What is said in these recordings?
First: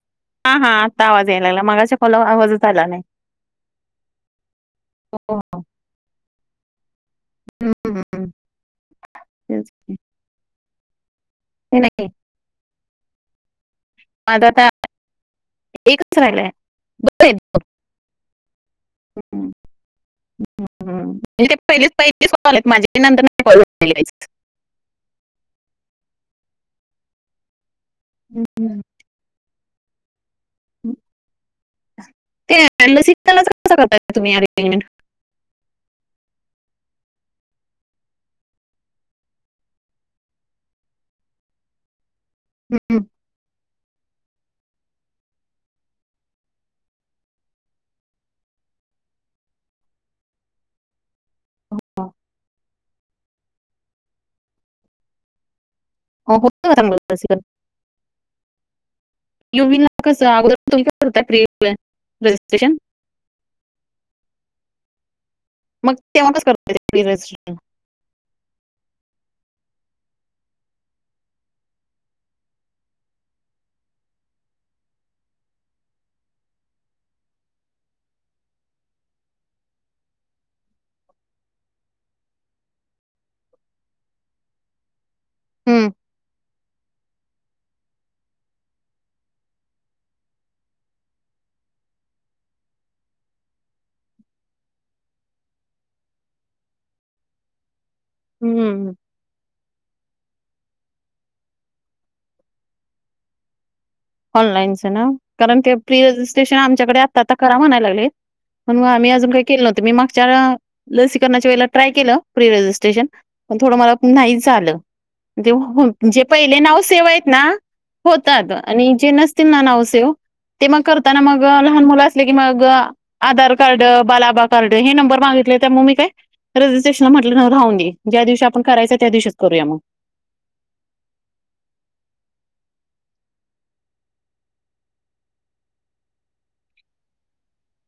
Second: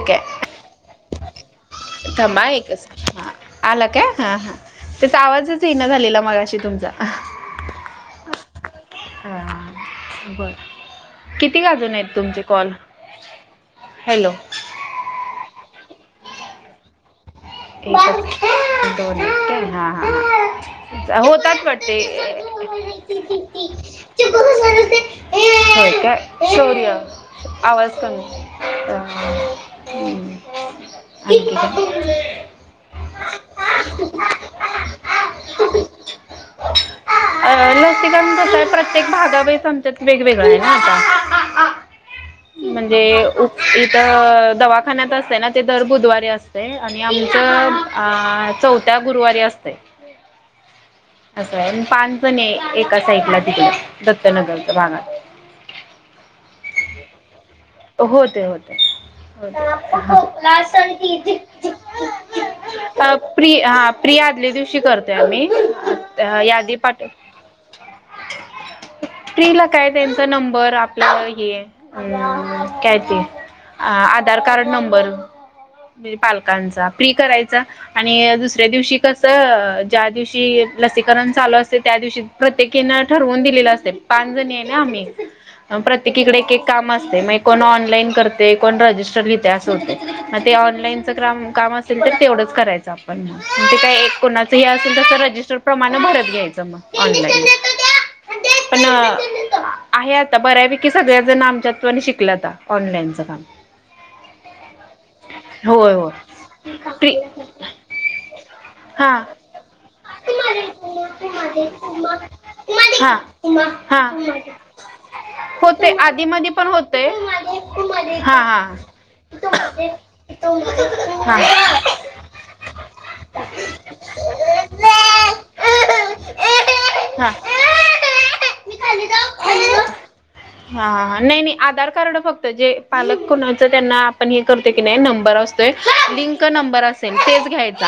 ठीक आहे हा हा आता आवाज यायला लागला मगाच्या कॉल थांब हा आवाजच आला एकच नाही. आला काय हा हा. तिथं हो हो. आवाजच येईना झालेला मगाशी तुमचा. हम्म हम्म. हा तेच की. बर किती गं ते अजून आहेत नाही तुमचे कॉल. हॅलो आता आता एकच राहिलाय दोन आहेत. दोन. एक दोन हायत हम्म. का हां हां हां. हम्म. म्हणजे ते होतात पहिलेच वाटते. पहिलेच कॉल आहेत माझे नंतर नाही कॉल झालेले काहीच. होय काय शौर्य. आवाज कमी हम हम्म, आ आणखी हम्म. काय. [inaudible] [unintelligible] कसं करताय तुम्ही पेमेंट. [inaudible] अ लसीकरण कसाय प्रत्येक [unintelligible] वेगवेगळं आहे ना आता. [inaudible] म्हणजे इथं दवाखान्यात असते ना, ते दर बुधवारी असते आणि आम इथं चौथ्या गुरुवारी असतंय. असं आहे पाच जणी आहे, एका साइडला तिकडं दत्तनगरच्या भागात. हो. का चांगलं लसीकरण? होते होते. युवीला कसं अगोदर तुम्ही करताय प्री रजिस्ट्रेशन [unintelligible] अ प्रि हा प्रि आदल्या दिवशी करतोय, मग तेव्हा आम्ही कसं यादी पाठ [unintelligible] प्रीला काय त्यांचा नंबर आपल हे. अं... काय ते आधार कार्ड नंबर. पालकांचा प्री करायचा. आणि दुसऱ्या दिवशी कसं, ज्या दिवशी लसीकरण चालू असते त्या दिवशी. प्रत्येकीन ठरवून दिलेलं असते, पाच जणी आहे ना आम्ही. हम्म. प्रत्येकीकडे एक एक काम असते मग एक. कोण ऑनलाईन करते कोण रजिस्टर लिहते असं होते. मग ते ऑनलाईनच काम काम असेल तर तेवढंच करायचं. आपण मग ते काय एक कोणाचं हे असेल तसं रजिस्टर प्रमाण भरत घ्यायचं मग. ऑनलाईन. पण हम्म. आहे आता बऱ्यापैकी, सगळ्या जण आमच्या त्वरित शिक शिकल्याता ऑनलाईनचं काम. ऑनलाईनचं ना कारण, ते होय प्री होय रजिस्ट्रेशन आमच्याकडे आता प्री आता करा म्हणायला लागलेत. पण मग आम्ही हा अजून काही केले नव्हतं, मी मागच्या लसीकरणाच्या ट्राय केलं प्री रजिस्टेशनं. पण हा थोडं मला हा नाहीच झालं, होते जे आधी मधी पहिले पण नावंच. होते सेव आहेत ना हा होतात, हा आणि जे नसतील ना नाव हा सेव. ते मग करताना हा मग, लहान मुलं असले की मग. आधार कार्ड बालआभाकार्ड हे नंबर मागितले त्यामुळं मी काय. रजिस्ट्रेशन म्हटलं राहून दे, ज्या दिवशी आपण मी करायचं खाली त्या जाऊ दिवशीच करूया खाली मग. जाऊ हा नाही नाही. आधार कार्ड फक्त जे पालक कुणाच त्यांना आपण, हे करतो की नाही नंबर असतोय लिंक नंबर असतो. तेच घ्यायचा.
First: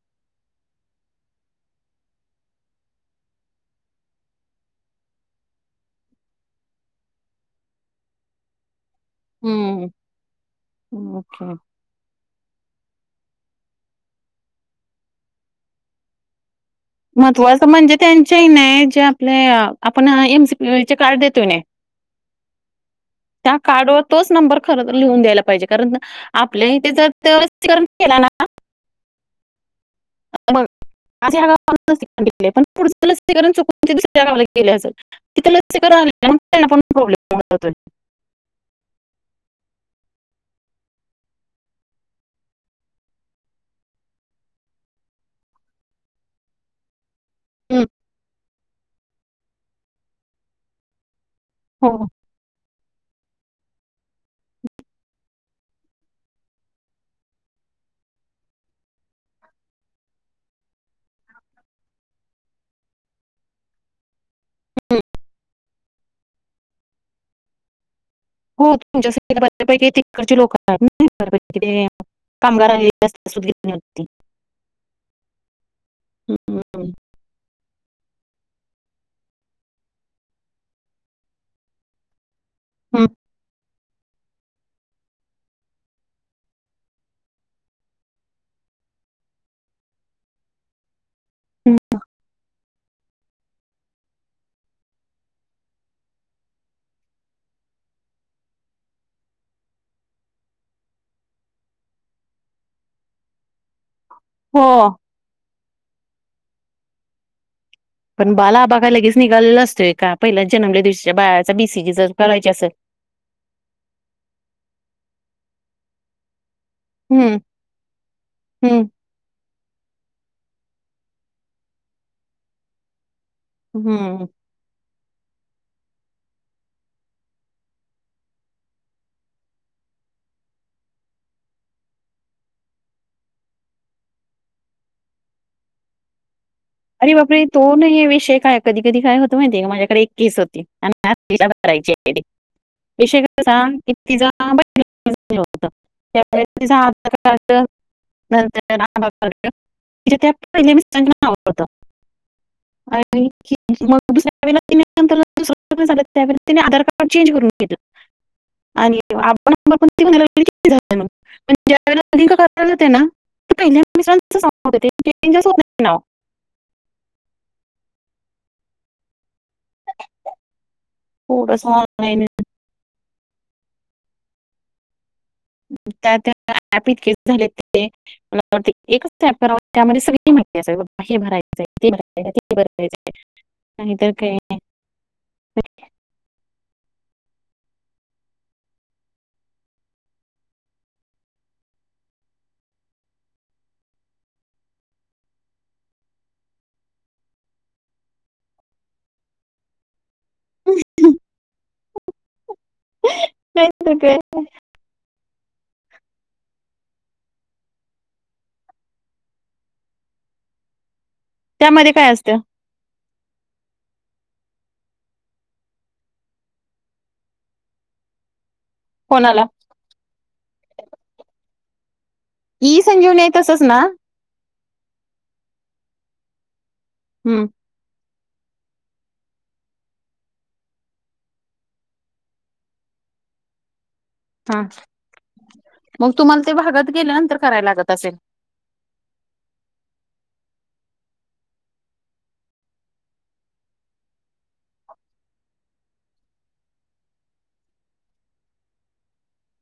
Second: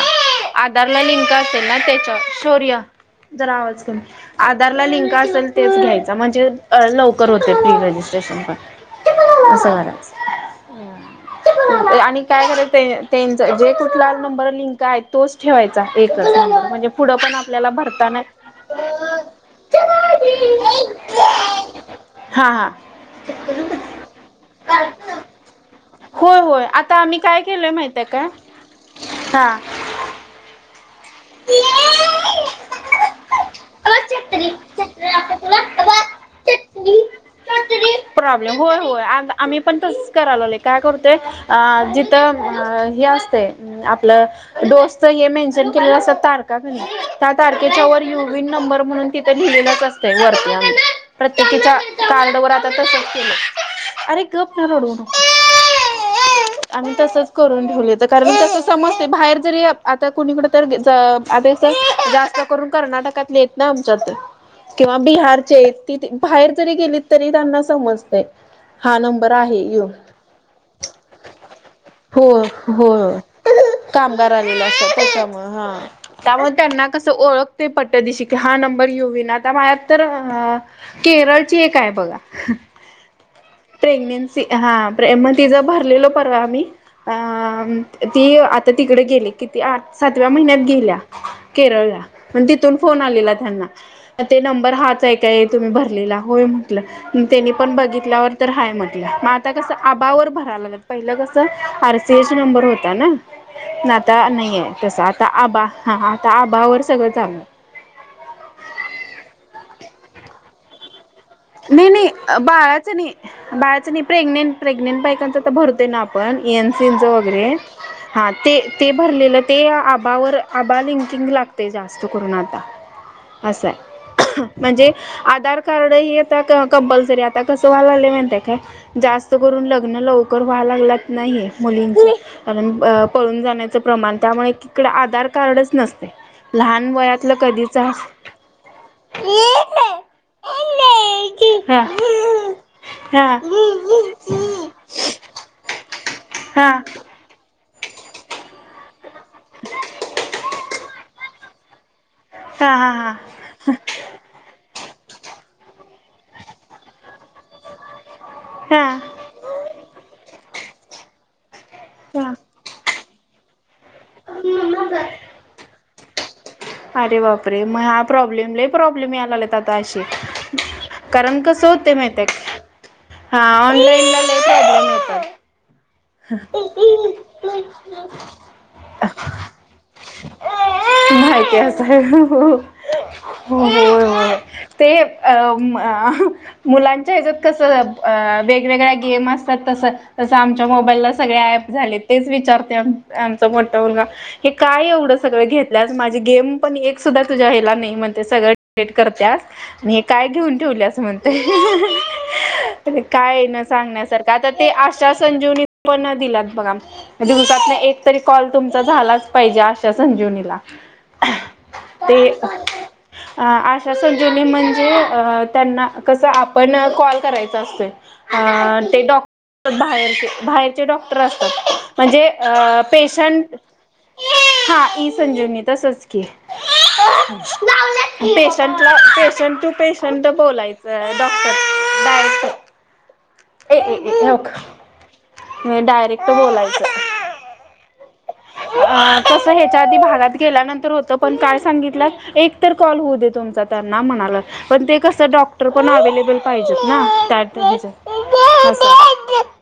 आधारला लिंक असेल ना तेच्या शौर्य. जरा आवाज कमी. आधार ला लिंक असेल तेच घ्यायचं, म्हणजे लवकर होते प्री रजिस्ट्रेशन पण. असं हम्म. करायचं ओके. ये आणि. काय खर त्यांच जे कुठला नंबर लिंक आहे, तोच ठेवायचा एकच नंबर म्हणजे. पुढं पण महत्त्वाचं आपल्याला म्हणजे भरताना त्यांच्याही नाही जे, आपले आपण एमसीपील चे कार्ड देतोय नी. हा हा. त्या कार्डवर तोच नंबर खर लिहून द्यायला पाहिजे कारण ना. होय होय आपल्या इथं आता जर आम्ही काय व्यवस्थ केलंय करण माहितय केलं काय ना. हा. माझ्याा पण पुढच लसीकरण चुकवायला नको ते दुसऱ्या गावाला चटणी गेले असलं. चटणी लागते तिथे तुला हे बघ, लसीकरण आहेना त्यांना पण चटणी प्रॉब्लेम होतोय. चटणी प्रॉब्लेम होय होय आ आम्ही पण तस करायला लागलो काय करतो, अं जिथं अ हे असते आपलं डोसच हे मेन्शन ते असं तारखा देणार त्या हं, तारखेच्या वर युवी नंबर म्हणून. तिथ लहिलेलं असत वरती प्रत्येकीच्या हो, कार्ड वर आ तसच केल अरे गप ना रडवू नको. आम्ही तसच करून ठेवले तर कारण तस समजते बाहेर जरी आता कोणी कड. तर आता जास्त करून कर्नाटकातले येत ना आमच्या तर. किंवा हं. बिहारचे ति बाहेर जरी गेली तरी त्यांना समजत. खूप म्हणजे बऱ्या पैकी तिकडची लोक आहेत ना इकडे? हो हो कामगार आलेल असता त्याच्यामुळे हा, हं, त्यामुळं काय त्यांना हं, कस ओळखतय पट दिसिन हा नंबर युवीन आता माझ्या तर. केरळची एक आहे बघा. हम्म. प्रेग्नेन्सी हाे मग तिचा भरलेल परवा आम्ही. अ ती आता तिकडे गेली किती आठ सातव्या महिन्यात गेल्या, हं. केरळला पण तिथून फोन आलेला त्यांना. ते नंबर हाच आहे काय? तुम्ही भरलेला होय म्हटलं. त्यांनी पण बघितल्यावर तर हाय म्हटलं मग आता कस आबावर भरायलागलेत पहिलं कस आरसीआयसि नंबर होताना ला आता नाही आहे हो. तसं आता आबा हा आता आबा वर सगळं चाल पण बालआबा काय लगेच निघालं असतोय का पहिल्या जन्मल्यादिवशीच्या बाय नाही नाही बाळाचं नाही बाळाचं नाही प्रेग्नेंट प्रेग्नेंट बायकांच तर भरतोय ना आप पण यांचं यांचं हं, वगैरे हा ते हं, ते. भरलेलं ते आबावर आबा लिंकिंग लागते जास्त करून आता. असं आहे, हं. म्हणजे आधार कार्ड ही एक आता कंपल्सरी आता कसं व्हाय लागलं माहित आहे काय? जास्त करून लग्न लवकर व्हाय लागल्यात नाहे मुलींची. कारण पळून जाण्याचं प्रमाण त्यामुळे इकडे आधार कार्डच नसते. लहान अरे वयातलं बापरे तो कधीच नाही विषय काय कधी कधी काय हा हा होतो माहिती माझ्याकडे एक केस होती आणि आत्तीच्या हा विषय हा कसा तिच बहिणीवर तिझा नंतर आता तिच्या त्या आधार कार्ड वर पहिल्या मिस्टरांच नाव. होत हा हा आणि ईतकी मग. दुसऱ्यावेळेला तिने नंतर सांगितलं तिने आधार कार्ड चेंज करून घेतलं हा हा [unintelligible] तेना पाहील्या मिस्टरांचं नाव होत तिथे ते चेंजच होत नाही नाव. अरे बाप रे मग हा प्रॉब्लेमला लय प्रॉब्लेम यायला लागलेत आता अशे. कारण कस थोडंसं होत माहित ऑनलाईन हा ऑनलाईन ला लय प्रॉब्लेम होतात. त्या त्या ऍप इतके झाले ते मला एकच ऍप त्यामध्ये सगळी. सगळी माहिती हे भरायचंय ते भरायच ते भरायचय. हो होय ते अ म आह. मुलांच्या ह्याच्यात कस वेगवेगळ्या गेम असतात तस तस आमच्या मोबाईलला सगळे ऍप झाले तेच विचारते आमच मोठा मुलगा. हे काय एवढं सगळं घेतल्यास माझे गेम पण एक सुद्धा तुझ्या ह्याला नाही म्हणते सगळ डिलिट करत्यास. नि हे काय घेऊन ठेवले असं म्हणतय. काय आहे न नाहीतर काय सांगण्यासारखं आता ते आश्वासन देऊन इत पण दिलात बघा. दिवसातन एक तरी कॉल तुमचा झालाच पाहिजे आशा संजीवनीला. त्यामध्ये काय ते असतं अ अ आशा संजीवनी म्हणजे त्यांना कसं आपण कॉल करायचा असतोय. हा ते डॉक कोणाला बाहेरचे डॉक्टर असतात, म्हणजे ई संजीवनी आहे पेशंट. तसंच ना हां ई संजीवनी तसच की. हम्म पेशंटला पेशंट टू पेशंट बोलायचं डॉक्टर डायरेक्ट. ए ए ए हे बघ. हा मग डायरेक्ट तुम्हाला ते भागात गेल्यानंतर कराय लागत असेल? हम अ तसं ह्याच्या आधी भागात गेल्यानंतर होतं पण काय सांगितलं एक तर कॉल होऊ दे तुमचा. त्यांना म्हणाला पण ते कस डॉक्टर पण अवेलेबल पाहिजेत ना त्या पद्धतीच. अस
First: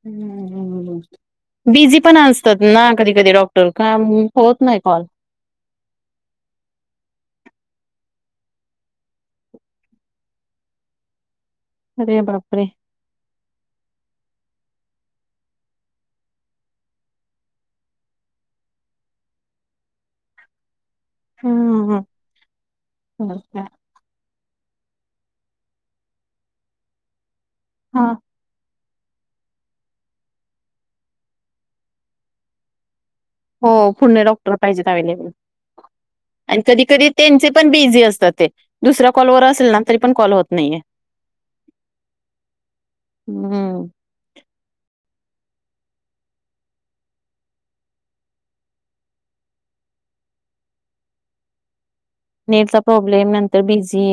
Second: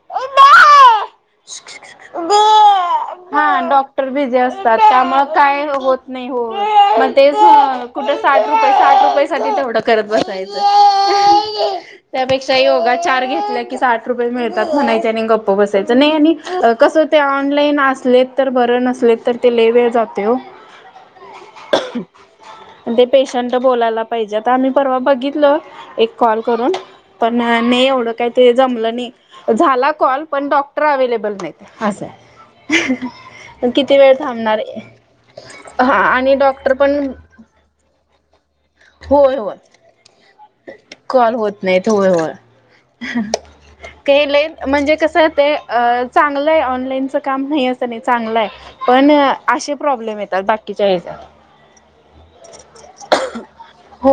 हम्म हम्म हम्म, बोल रेज. बिझी पण असतात ना कधी कधी हा डॉक्टर का बिझी होत असतात नाही कॉल. त्यामुळे काय होत. नाही हो मग तेच कुठ साठ रुपये साठ रुपय साठी तेवढं करत बसायचं. अरे त्यापेक्षा बापरे! योगा चार घेतल्या कि साठ रुपये मिळतात म्हणायच. त्यानी गप्प बसायच नाही आणि कसं ते ऑनलाईन असलेत तर बरं नसलेत तर ते लई वेळ जातोय हो. हं, ते हं. पेशंट बोलायला. पाहिजे आम्ही परवा बघितल एक कॉल करून पण नाही एवढं हां. काही ते जमलं नाही झाला कॉल पण डॉक्टर अवलेबल नाहीत असं हाय. [inaudible] हो फूडणं डॉक्टर पाहिजेत अवेलेबल. हा आणि डॉक्टर कधी पण कधी त्यांचे पण बिझी असतात ते दुसऱ्या होय कॉलवर होय असेल ना तरी पण कॉल होत नाहीये. कॉल होत नाहीत होयहोय. हं. केले म्हणजे कसं ते चांगलं आहे ऑनलाईनचं काम नाही असं नाही चांगलं आहे. पण असे प्रॉब्लेम येतात बाकीच्या हेन नेटचा प्रॉब्लेम नंतर बिझी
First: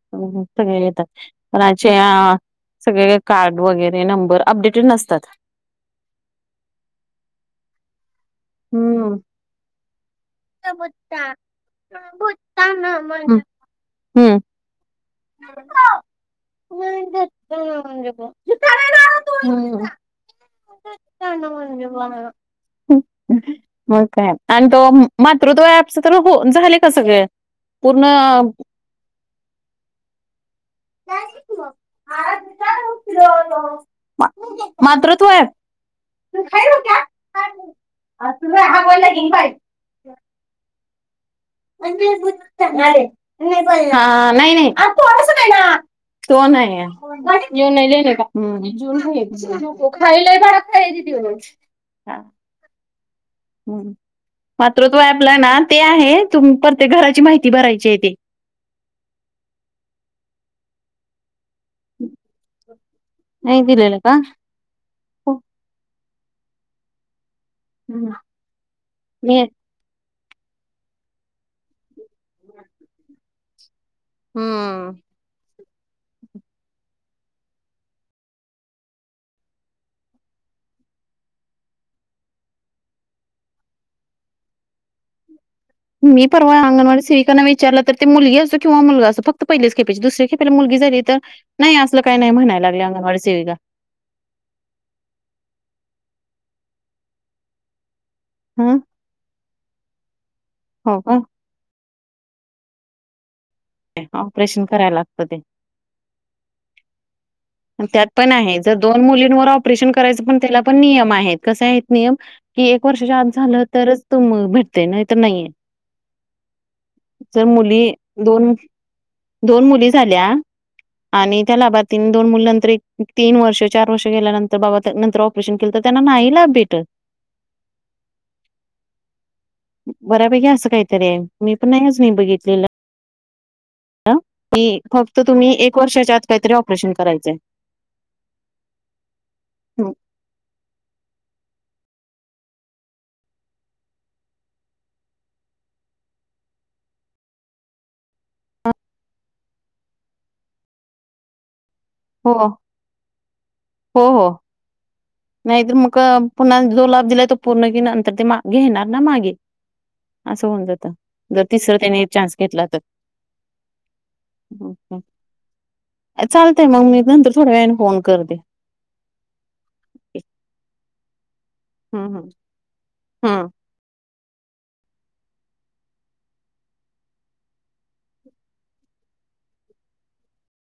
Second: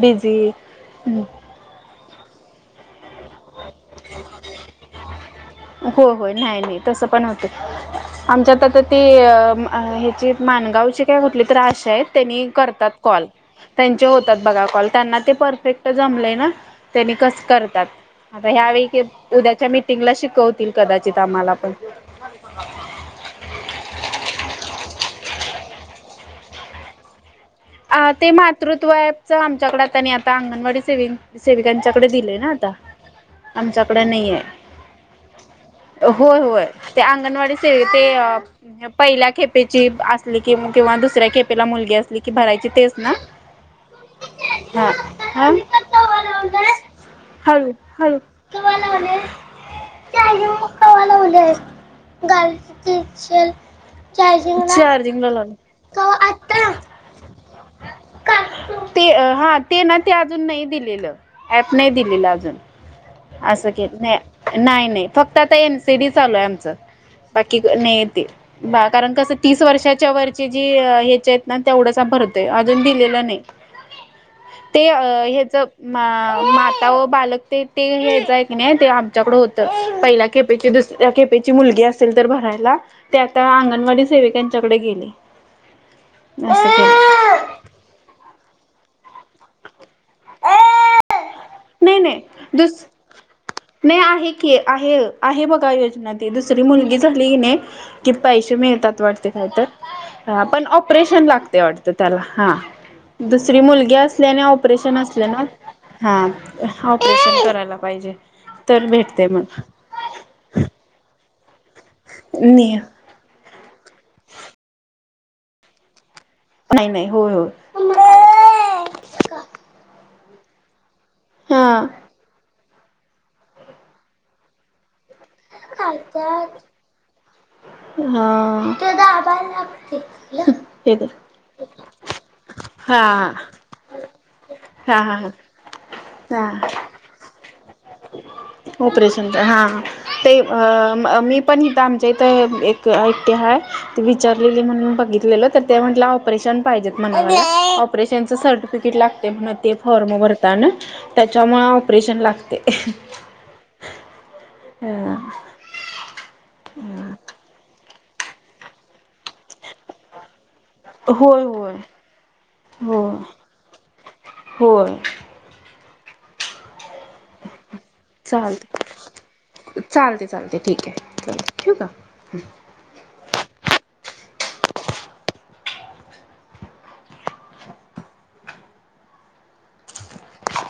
बिझी सगळं येतात. हो कार्ड नंबर वगैरे अपडेटेड नसतात. हो हो नाय नाय, तसं पण होतं. आमच्यात आता ती हं. ह्याची हं, माणगावची का कुठली तरी अशा हाय त्यांनी करतात कॉल. त्यांचे होतात हं. बघा कॉल त्यांना ते परफेक्ट जमले ना त्यांनी कस करतात. आता ह्यावेळी उद्याच्या मीटिंगला शिकवतील कदाचित आम्हाला पण. हहम्म. मग काय आणि तो मातृत्व ॲप्स तर झालं का सगळं? अ ते मातृत्वच आमच्याकडे आता नाही आता अंगणवाडीत. सेविकांच्याकडे दिले ना आता, आमच्याकडे नाहीये. मातृत्व ऍप होय होय ते अंगणवाडी हा सेवी ते पहिल्या खेपे. ची असली कि किंवा दुसऱ्या खेपेला मुलगी असली. की भरायची तेच ना नाही नाही हा. तो नाही आहे. हळू येऊन नाही लिहिले हळू्. का हम्म. जून खायला भाडा खायची दिवस घाल की. मातृत्व ॲपला ना लावलं ते आहे तुम्ही, प्रत्येक घराची माहिती भरायची हाय ती. ते हा तेना ते अजून नाही दिलेलं, ऍप नाही दिलेलं अजून. असं के दिलेलं नाही का नाही नाही फक्तं, आता एमसीडी चालू आहे आमचं. बाकी नाही ते बा कारण कसं, मी तीस वर्षाच्या वरची जी हेचेत. तेवढंच अँप भरतोय, अजून दिलेलं नाही ते हम्म. हेज. म माता व बालक ते ते हेचय कणी, ते आमच्याकडं होतं पहिला. खेपेची दुसऱ्या खेपेची मुलगी असेल तर, ते आता अंगणवाडी सेविकांच्याकडे भरायला गेलंय. मी तर परवा अंगणवाडी सेविकांना विचारलं तर. ते मुलगी असो किंवा मुलगा असो, फक्तं पहिल्याच खेपेची दुसऱ्या खेपेला मुलगी झाली तर. नाय नाही असलं काय नाही नाय म्हणाल्या, दुस लागल्या आम्हाला सेविका. नाही आहे की आहे बघा, योजना दुसरी मुलगी झाली कणी. की पैसे हं मिळतात वाटतं काय तर, पण हो का ऑपरेशन लागतं वाटतं. त्याला हा दुसरी मुलगी असल्याने, करायला ऑपरेशन लागतं असले ते. ना. हा ऑपरेशन कराय. त्यात पण आहे, जर दोन मुलींवर ऑपरेशन. करायचं पण त्याला नियम आहेत, कसं आहेत नियम की नाही एक वर्षाच्या आत झालं तरच ते भेट ते. नाय तर नाहीये नाही नाही होय जर होय. मुली. दोन दोन मुली झाल्या, आणि त्या हा. लाभार्थीन. दोन मुली नंतर एक तीन वर्ष चार वर्ष गेल्यानंतर बाबा नंतर. ऑपरेशन केलं तर त्यांना नाही लाभ भेटत. हा बऱ्यापैकी असं हे धर. काहीतरी आहे मी पण नाही हा. ह की हा हा फक्त हा. तुम्ही एक वर्षाच्या आत हा काहीतरी ऑपरेशन करायचाय. ऑपरेशन हां हं. ते मी पण आमच्या इथं एक. एकटे हाय विचारलेली म्हणून बघितलेलं, तर ते म्हटलं ऑपरेशन पाहिजेत. ऑपरेशनच सर्टिफिकेट लागतंय म्हण, ते फॉर्म भरताना त्यांच्यामुळे. ऑपरेशन हो, लागते. हो हो. होय नाहीतर मग पुन्हा जो लाभ दिलाय तो, पूर्ण की नंतर ते घेणार ना मागे. असं होऊन जातं. जर होय तिसरा त्यांनी चान्स घेतला तर. हो होय. चालतंय मग मी नंतर थोड्या वेळाने फोन करते. चालते चालते चालते ठीक ये ठेवू का. हा हा.